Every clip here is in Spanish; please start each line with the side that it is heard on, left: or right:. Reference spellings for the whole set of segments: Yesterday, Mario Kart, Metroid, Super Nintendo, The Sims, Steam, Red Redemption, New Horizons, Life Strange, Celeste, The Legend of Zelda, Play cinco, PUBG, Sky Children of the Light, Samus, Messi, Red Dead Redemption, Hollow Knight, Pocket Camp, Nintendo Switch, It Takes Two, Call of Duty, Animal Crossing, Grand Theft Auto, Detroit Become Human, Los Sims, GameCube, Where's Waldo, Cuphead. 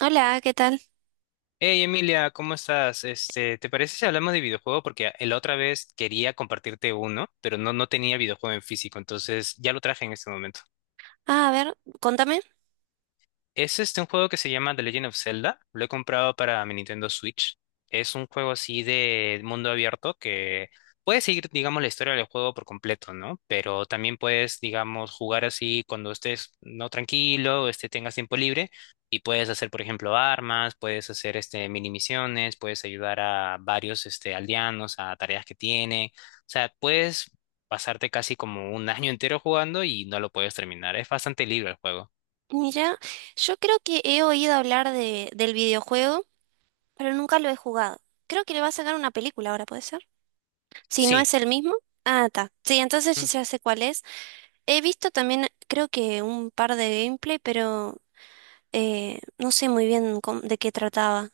right: Hola, ¿qué tal?
left: Hey Emilia, ¿cómo estás? Este, ¿te parece si hablamos de videojuego? Porque la otra vez quería compartirte uno, pero no tenía videojuego en físico, entonces ya lo traje en este momento.
right: Ah, a ver, contame.
left: Es este un juego que se llama The Legend of Zelda. Lo he comprado para mi Nintendo Switch. Es un juego así de mundo abierto que puedes seguir, digamos, la historia del juego por completo, ¿no? Pero también puedes, digamos, jugar así cuando estés no tranquilo, este tengas tiempo libre y puedes hacer, por ejemplo, armas, puedes hacer este mini misiones, puedes ayudar a varios este aldeanos a tareas que tienen. O sea, puedes pasarte casi como un año entero jugando y no lo puedes terminar. Es bastante libre el juego.
right: Mira, yo creo que he oído hablar del videojuego, pero nunca lo he jugado. Creo que le va a sacar una película ahora, ¿puede ser? Si no
left: Sí.
right: es el mismo. Ah, está. Sí, entonces sí
left: Mm.
right: ya sé cuál es. He visto también, creo que un par de gameplay, pero no sé muy bien de qué trataba.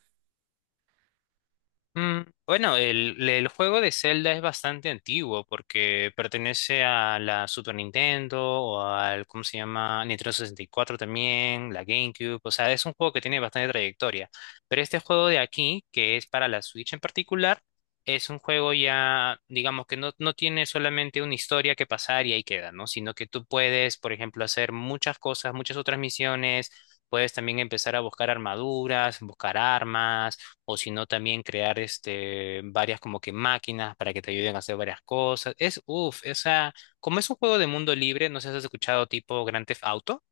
left: Bueno, el juego de Zelda es bastante antiguo porque pertenece a la Super Nintendo o al, ¿cómo se llama? Nintendo sesenta y cuatro también, la GameCube, o sea, es un juego que tiene bastante trayectoria. Pero este juego de aquí, que es para la Switch en particular, es un juego ya, digamos que no tiene solamente una historia que pasar y ahí queda, ¿no? Sino que tú puedes, por ejemplo, hacer muchas cosas, muchas otras misiones, puedes también empezar a buscar armaduras, buscar armas o si no también crear este, varias como que máquinas para que te ayuden a hacer varias cosas. Es, uff, esa, como es un juego de mundo libre, no sé si has escuchado tipo Grand Theft Auto,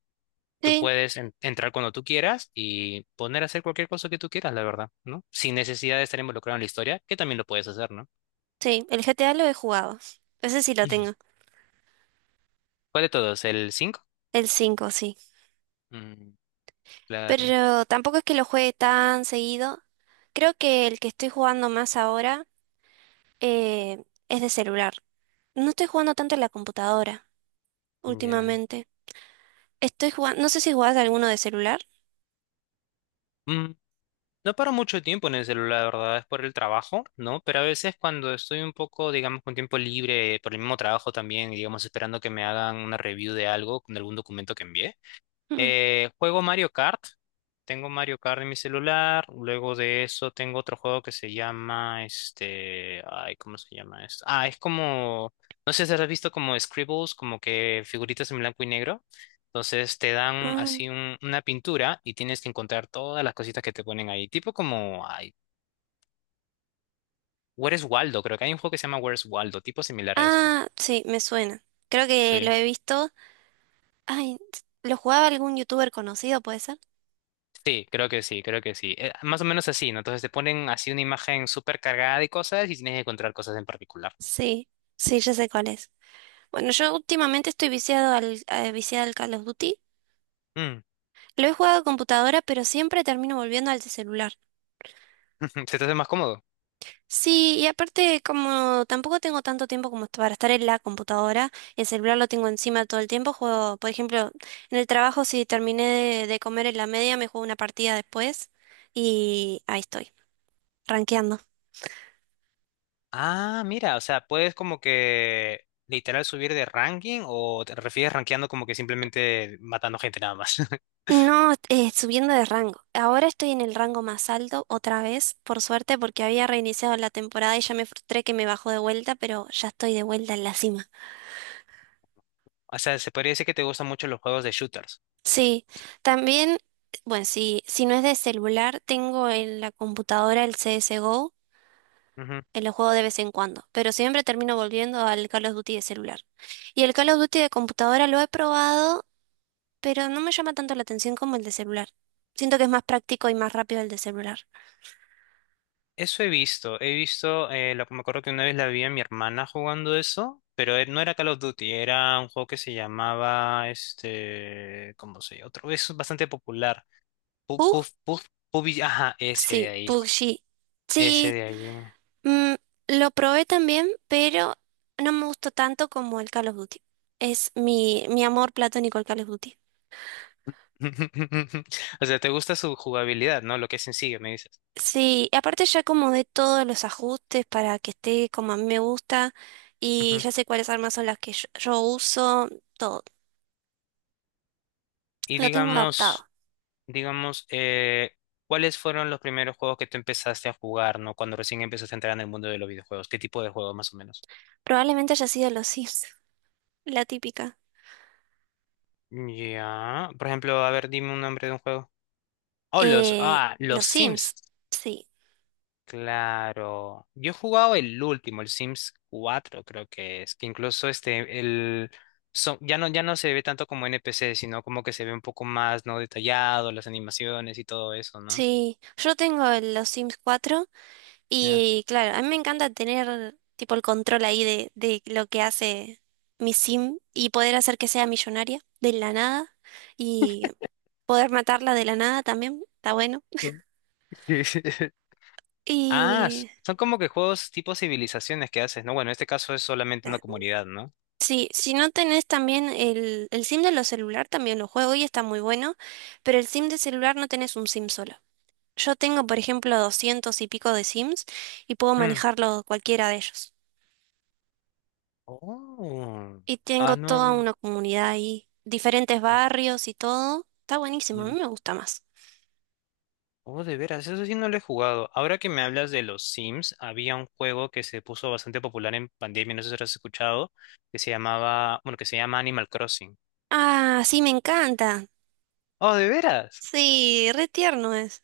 left: tú
right: Sí,
left: puedes entrar cuando tú quieras y poner a hacer cualquier cosa que tú quieras, la verdad, ¿no? Sin necesidad de estar involucrado en la historia, que también lo puedes hacer, ¿no?
right: sí, el GTA lo he jugado. Ese sí lo tengo.
left: ¿Cuál de todos? ¿El cinco?
right: El 5, sí.
left: Mm, claro,
right: Pero tampoco es que lo juegue tan seguido. Creo que el que estoy jugando más ahora. eh, es de celular. No estoy jugando tanto en la computadora
left: ya.
right: últimamente. Estoy jugando, no sé si jugás alguno de celular.
left: No paro mucho tiempo en el celular, la verdad, es por el trabajo, ¿no? Pero a veces cuando estoy un poco, digamos, con tiempo libre, por el mismo trabajo también, y digamos, esperando que me hagan una review de algo, de algún documento que envié,
right: Mm.
left: juego Mario Kart. Tengo Mario Kart en mi celular. Luego de eso tengo otro juego que se llama este. Ay, ¿cómo se llama esto? Ah, es como. No sé si has visto como scribbles, como que figuritas en blanco y negro. Entonces te dan
right: Ah,
left: así una pintura y tienes que encontrar todas las cositas que te ponen ahí. Tipo como. Ay, Where's Waldo? Creo que hay un juego que se llama Where's Waldo, tipo similar a eso.
right: Ah, sí, me suena. Creo que lo
left: Sí.
right: he visto. Ay, ¿lo jugaba algún youtuber conocido, puede ser?
left: Sí, creo que sí. Más o menos así, ¿no? Entonces te ponen así una imagen súper cargada de cosas y tienes que encontrar cosas en particular.
right: Sí, sí, ya sé cuál es. Bueno, yo últimamente estoy viciada al Call of Duty.
left: Mm.
right: Lo he jugado a computadora, pero siempre termino volviendo al de celular.
left: ¿Se te hace más cómodo?
right: Sí, y aparte como tampoco tengo tanto tiempo como para estar en la computadora, el celular lo tengo encima todo el tiempo, juego, por ejemplo, en el trabajo si terminé de comer en la media, me juego una partida después y ahí estoy, rankeando.
left: Ah, mira, o sea, puedes como que literal subir de ranking o te refieres rankeando como que simplemente matando gente nada más.
right: No, subiendo de rango. Ahora estoy en el rango más alto otra vez, por suerte, porque había reiniciado la temporada y ya me frustré que me bajó de vuelta, pero ya estoy de vuelta en la cima.
left: O sea, se podría decir que te gustan mucho los juegos de shooters.
right: Sí, también, bueno, si no es de celular, tengo en la computadora el CSGO, en lo juego de vez en cuando, pero siempre termino volviendo al Call of Duty de celular. Y el Call of Duty de computadora lo he probado, pero no me llama tanto la atención como el de celular. Siento que es más práctico y más rápido el de celular.
left: Eso he visto, me acuerdo que una vez la vi a mi hermana jugando eso, pero no era Call of Duty, era un juego que se llamaba, este, ¿cómo se llama? Otro, es bastante popular. Puf,
right: ¿Pug?
left: puf, puf, ajá, ese de
right: Sí,
left: ahí,
right: PUBG.
left: ese
right: Sí,
left: de ahí.
right: mm, lo probé también, pero no me gustó tanto como el Call of Duty. Es mi amor platónico el Call of Duty.
left: O sea, te gusta su jugabilidad, ¿no? Lo que es sencillo, me dices.
right: Sí, y aparte ya acomodé todos los ajustes para que esté como a mí me gusta y
left: Ujú.
right: ya sé cuáles armas son las que yo uso, todo.
left: Y
right: Lo tengo adaptado.
left: digamos, digamos, ¿cuáles fueron los primeros juegos que tú empezaste a jugar, ¿no? Cuando recién empezaste a entrar en el mundo de los videojuegos, ¿qué tipo de juegos más o menos?
right: Probablemente haya sido los Sims, la típica.
left: Ya. Por ejemplo, a ver, dime un nombre de un juego. Oh,
right: Eh,
left: los
right: los
left: Sims.
right: Sims, sí.
left: Claro. Yo he jugado el último, el Sims cuatro, creo que es. Que incluso este, el. Ya no, ya no se ve tanto como NPC, sino como que se ve un poco más, ¿no? Detallado, las animaciones y todo eso, ¿no?
right: Sí, yo tengo los Sims cuatro
left: Ya.
right: y claro, a mí me encanta tener tipo el control ahí de lo que hace mi Sim y poder hacer que sea millonaria de la nada y poder matarla de la nada también, está bueno.
left: Mm. Ah,
right: Y
left: son como que juegos tipo civilizaciones que haces, ¿no? Bueno, en este caso es solamente
right: ah,
left: una comunidad, ¿no?
right: sí, si no tenés también el SIM de los celular, también lo juego y está muy bueno, pero el SIM de celular no tenés un SIM solo. Yo tengo, por ejemplo, 200 y pico de SIMs y puedo
left: Mm.
right: manejarlo cualquiera de ellos.
left: Oh.
right: Y tengo
left: Ah,
right: toda
left: no.
right: una comunidad ahí, diferentes barrios y todo. Está buenísimo, a mí me gusta más.
left: Oh, de veras, eso sí no lo he jugado. Ahora que me hablas de los Sims, había un juego que se puso bastante popular en pandemia, no sé si lo has escuchado, que se llamaba, bueno, que se llama Animal Crossing.
right: Ah, sí, me encanta.
left: Oh, de veras.
right: Sí, re tierno es.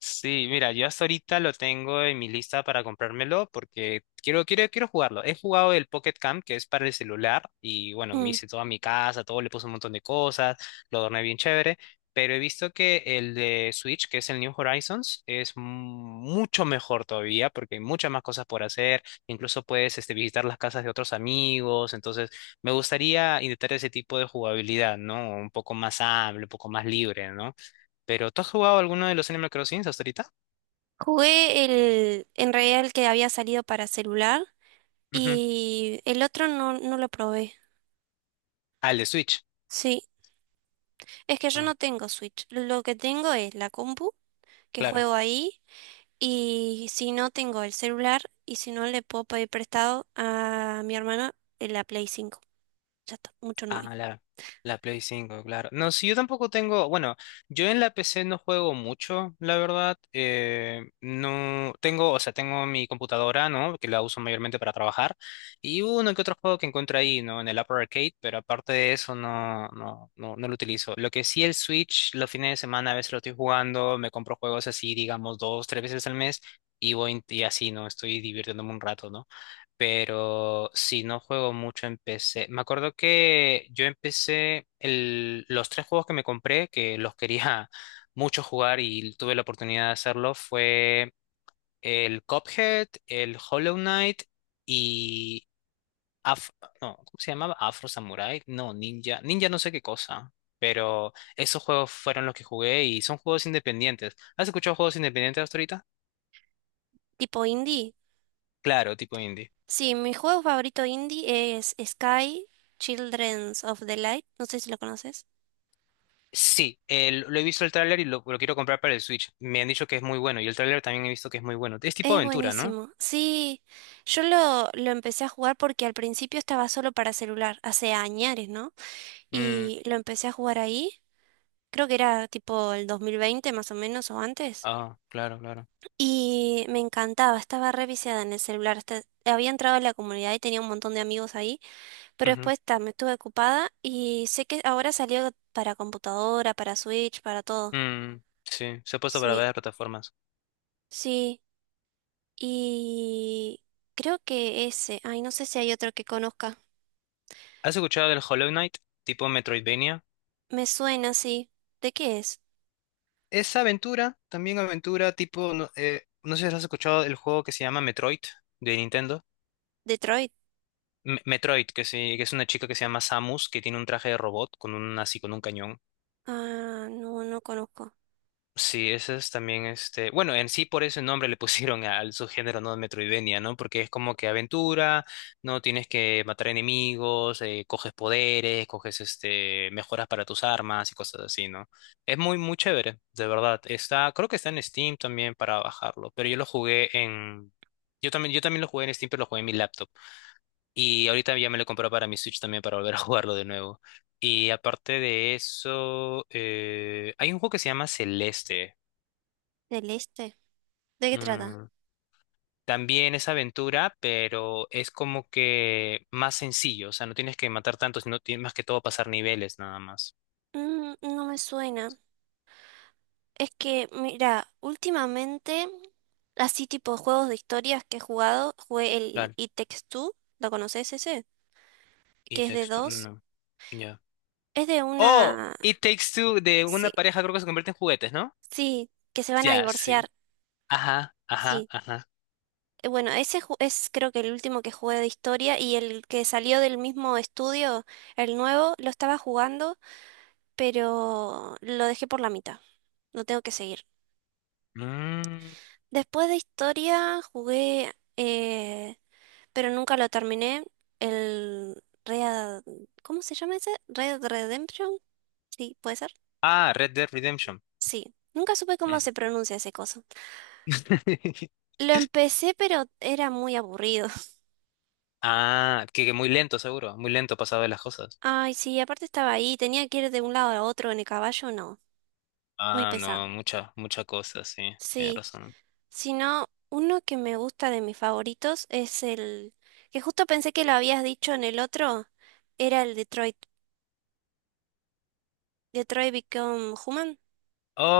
left: Sí, mira, yo hasta ahorita lo tengo en mi lista para comprármelo porque quiero, quiero jugarlo. He jugado el Pocket Camp, que es para el celular, y bueno, me
right: Mm.
left: hice toda mi casa, todo, le puse un montón de cosas, lo adorné bien chévere, pero he visto que el de Switch, que es el New Horizons, es mucho mejor todavía porque hay muchas más cosas por hacer, incluso puedes este, visitar las casas de otros amigos, entonces me gustaría intentar ese tipo de jugabilidad, ¿no? Un poco más amplio, un poco más libre, ¿no? Pero ¿tú has jugado alguno de los Animal Crossing hasta ahorita?
right: Jugué el, en realidad el que había salido para celular.
left: Ujú.
right: Y el otro no, no lo probé.
left: Al de Switch.
right: Sí, es que yo
left: Mm,
right: no tengo Switch. Lo que tengo es la compu, que
left: claro.
right: juego ahí, y si no tengo el celular, y si no le puedo pedir prestado a mi hermana en la Play cinco. Ya está, mucho no hay.
left: Ah, la Play cinco, claro. No, si yo tampoco tengo, bueno, yo en la PC no juego mucho, la verdad. No tengo, o sea, tengo mi computadora, ¿no? Que la uso mayormente para trabajar. Y uno que otro juego que encuentro ahí, ¿no? En el Apple Arcade, pero aparte de eso no lo utilizo. Lo que sí el Switch, los fines de semana a veces lo estoy jugando, me compro juegos así, digamos, dos, tres veces al mes, y voy y así, ¿no? Estoy divirtiéndome un rato, ¿no? Pero sí, no juego mucho en PC. Me acuerdo que yo empecé los tres juegos que me compré, que los quería mucho jugar y tuve la oportunidad de hacerlo, fue el Cuphead, el Hollow Knight y... Af- no, ¿cómo se llamaba? Afro Samurai, no, Ninja, Ninja no sé qué cosa, pero esos juegos fueron los que jugué y son juegos independientes. ¿Has escuchado juegos independientes hasta ahorita?
right: Tipo indie.
left: Claro, tipo indie.
right: Sí, mi juego favorito indie es Sky Children's of the Light. No sé si lo conoces.
left: Sí, lo he visto el tráiler y lo quiero comprar para el Switch. Me han dicho que es muy bueno y el tráiler también he visto que es muy bueno. Es tipo
right: Es
left: aventura, ¿no?
right: buenísimo. Sí, yo lo empecé a jugar porque al principio estaba solo para celular, hace años, ¿no?
left: Mm,
right: Y lo empecé a jugar ahí. Creo que era tipo el 2020 más o menos o antes.
left: ah, claro.
right: Y me encantaba, estaba re viciada en el celular. Había entrado a la comunidad y tenía un montón de amigos ahí, pero
left: Ujú.
right: después ta, me estuve ocupada y sé que ahora salió para computadora, para Switch, para todo.
left: Mm, sí, se ha puesto para
right: Sí,
left: varias plataformas.
right: sí. Y creo que ese, ay, no sé si hay otro que conozca.
left: ¿Has escuchado del Hollow Knight, tipo Metroidvania?
right: Me suena, sí. ¿De qué es?
left: Es aventura, también aventura, tipo, no, no sé si has escuchado el juego que se llama Metroid de Nintendo.
right: ¿Detroit?
left: Metroid, que, sí, que es una chica que se llama Samus, que tiene un traje de robot con un, así con un cañón.
right: Ah, no, no conozco.
left: Sí, ese es también este. Bueno, en sí por ese nombre le pusieron al subgénero, ¿no? Metroidvania, ¿no? Porque es como que aventura, ¿no? Tienes que matar enemigos, coges poderes, coges este, mejoras para tus armas y cosas así, ¿no? Es muy chévere, de verdad. Está, creo que está en Steam también para bajarlo, pero yo lo jugué en. Yo también lo jugué en Steam, pero lo jugué en mi laptop. Y ahorita ya me lo compré para mi Switch también para volver a jugarlo de nuevo. Y aparte de eso, hay un juego que se llama Celeste.
right: ¿Del este? ¿De qué trata?
left: Mm, también es aventura, pero es como que más sencillo, o sea, no tienes que matar tantos sino tienes más que todo pasar niveles nada más.
right: No me suena. Es que, mira, últimamente, así tipo juegos de historias que he jugado, jugué el
left: Claro.
right: It Takes Two, ¿lo conoces ese?
left: Y
right: Que es de
left: texto,
right: dos.
left: no, ya.
right: Es de
left: Oh,
right: una...
left: It Takes Two de
right: Sí,
left: una pareja creo que se convierte en juguetes, ¿no?
right: sí, que se van a
left: Ya,
right: divorciar,
left: sí. Ajá, ajá,
right: sí.
left: ajá.
right: Bueno, ese es creo que el último que jugué de historia y el que salió del mismo estudio, el nuevo, lo estaba jugando, pero lo dejé por la mitad. Lo tengo que seguir.
left: Mm,
right: Después de historia jugué, pero nunca lo terminé. El Red... ¿Cómo se llama ese? Red Redemption. Sí, ¿puede ser?
left: ah, Red Dead Redemption.
right: Sí. Nunca supe cómo
left: Mm.
right: se pronuncia ese coso. Lo empecé, pero era muy aburrido.
left: Ah, que muy lento seguro, muy lento pasado de las cosas.
right: Ay, sí, aparte estaba ahí, tenía que ir de un lado a otro en el caballo, no. Muy
left: Ah,
right: pesado.
left: no, mucha cosa, sí, tienes
right: Sí,
left: razón.
right: si no, uno que me gusta de mis favoritos es el que justo pensé que lo habías dicho en el otro, era el Detroit, Detroit Become Human.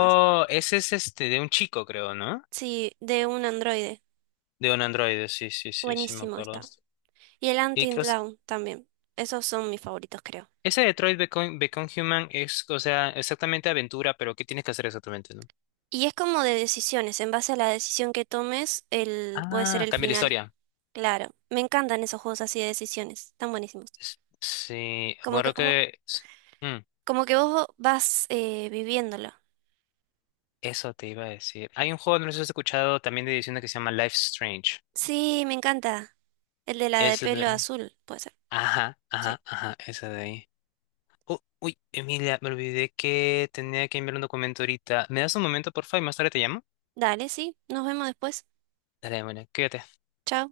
right: ¿Es?
left: ese es este de un chico, creo, ¿no?
right: Sí, de un androide.
left: De un androide, sí, sí, me
right: Buenísimo
left: acuerdo.
right: está. Y el
left: Y
right: Until
left: que, o
right: Dawn también. Esos son mis favoritos, creo.
left: ese Become Human es, o sea, exactamente aventura, pero ¿qué tienes que hacer exactamente, no?
right: Y es como de decisiones. En base a la decisión que tomes, puede ser
left: Ah,
right: el
left: cambia la
right: final.
left: historia.
right: Claro. Me encantan esos juegos así de decisiones. Están buenísimos.
left: Es- Sí,
right: Como que
left: bueno,
right: vos,
left: que... s- mm,
right: como que vos vas viviéndolo.
left: eso te iba a decir. Hay un juego, no sé si has escuchado, también de edición que se llama Life Strange.
right: Sí, me encanta. El de la de
left: Es
right: pelo
left: de-
right: azul, puede ser.
left: Ajá,
right: Sí.
left: ajá, ajá, esa de ahí. Oh, uy, Emilia, me olvidé que tenía que enviar un documento ahorita. ¿Me das un momento, por favor, y más tarde te llamo?
right: Dale, sí. Nos vemos después.
left: Dale, bueno, cuídate.
right: Chao.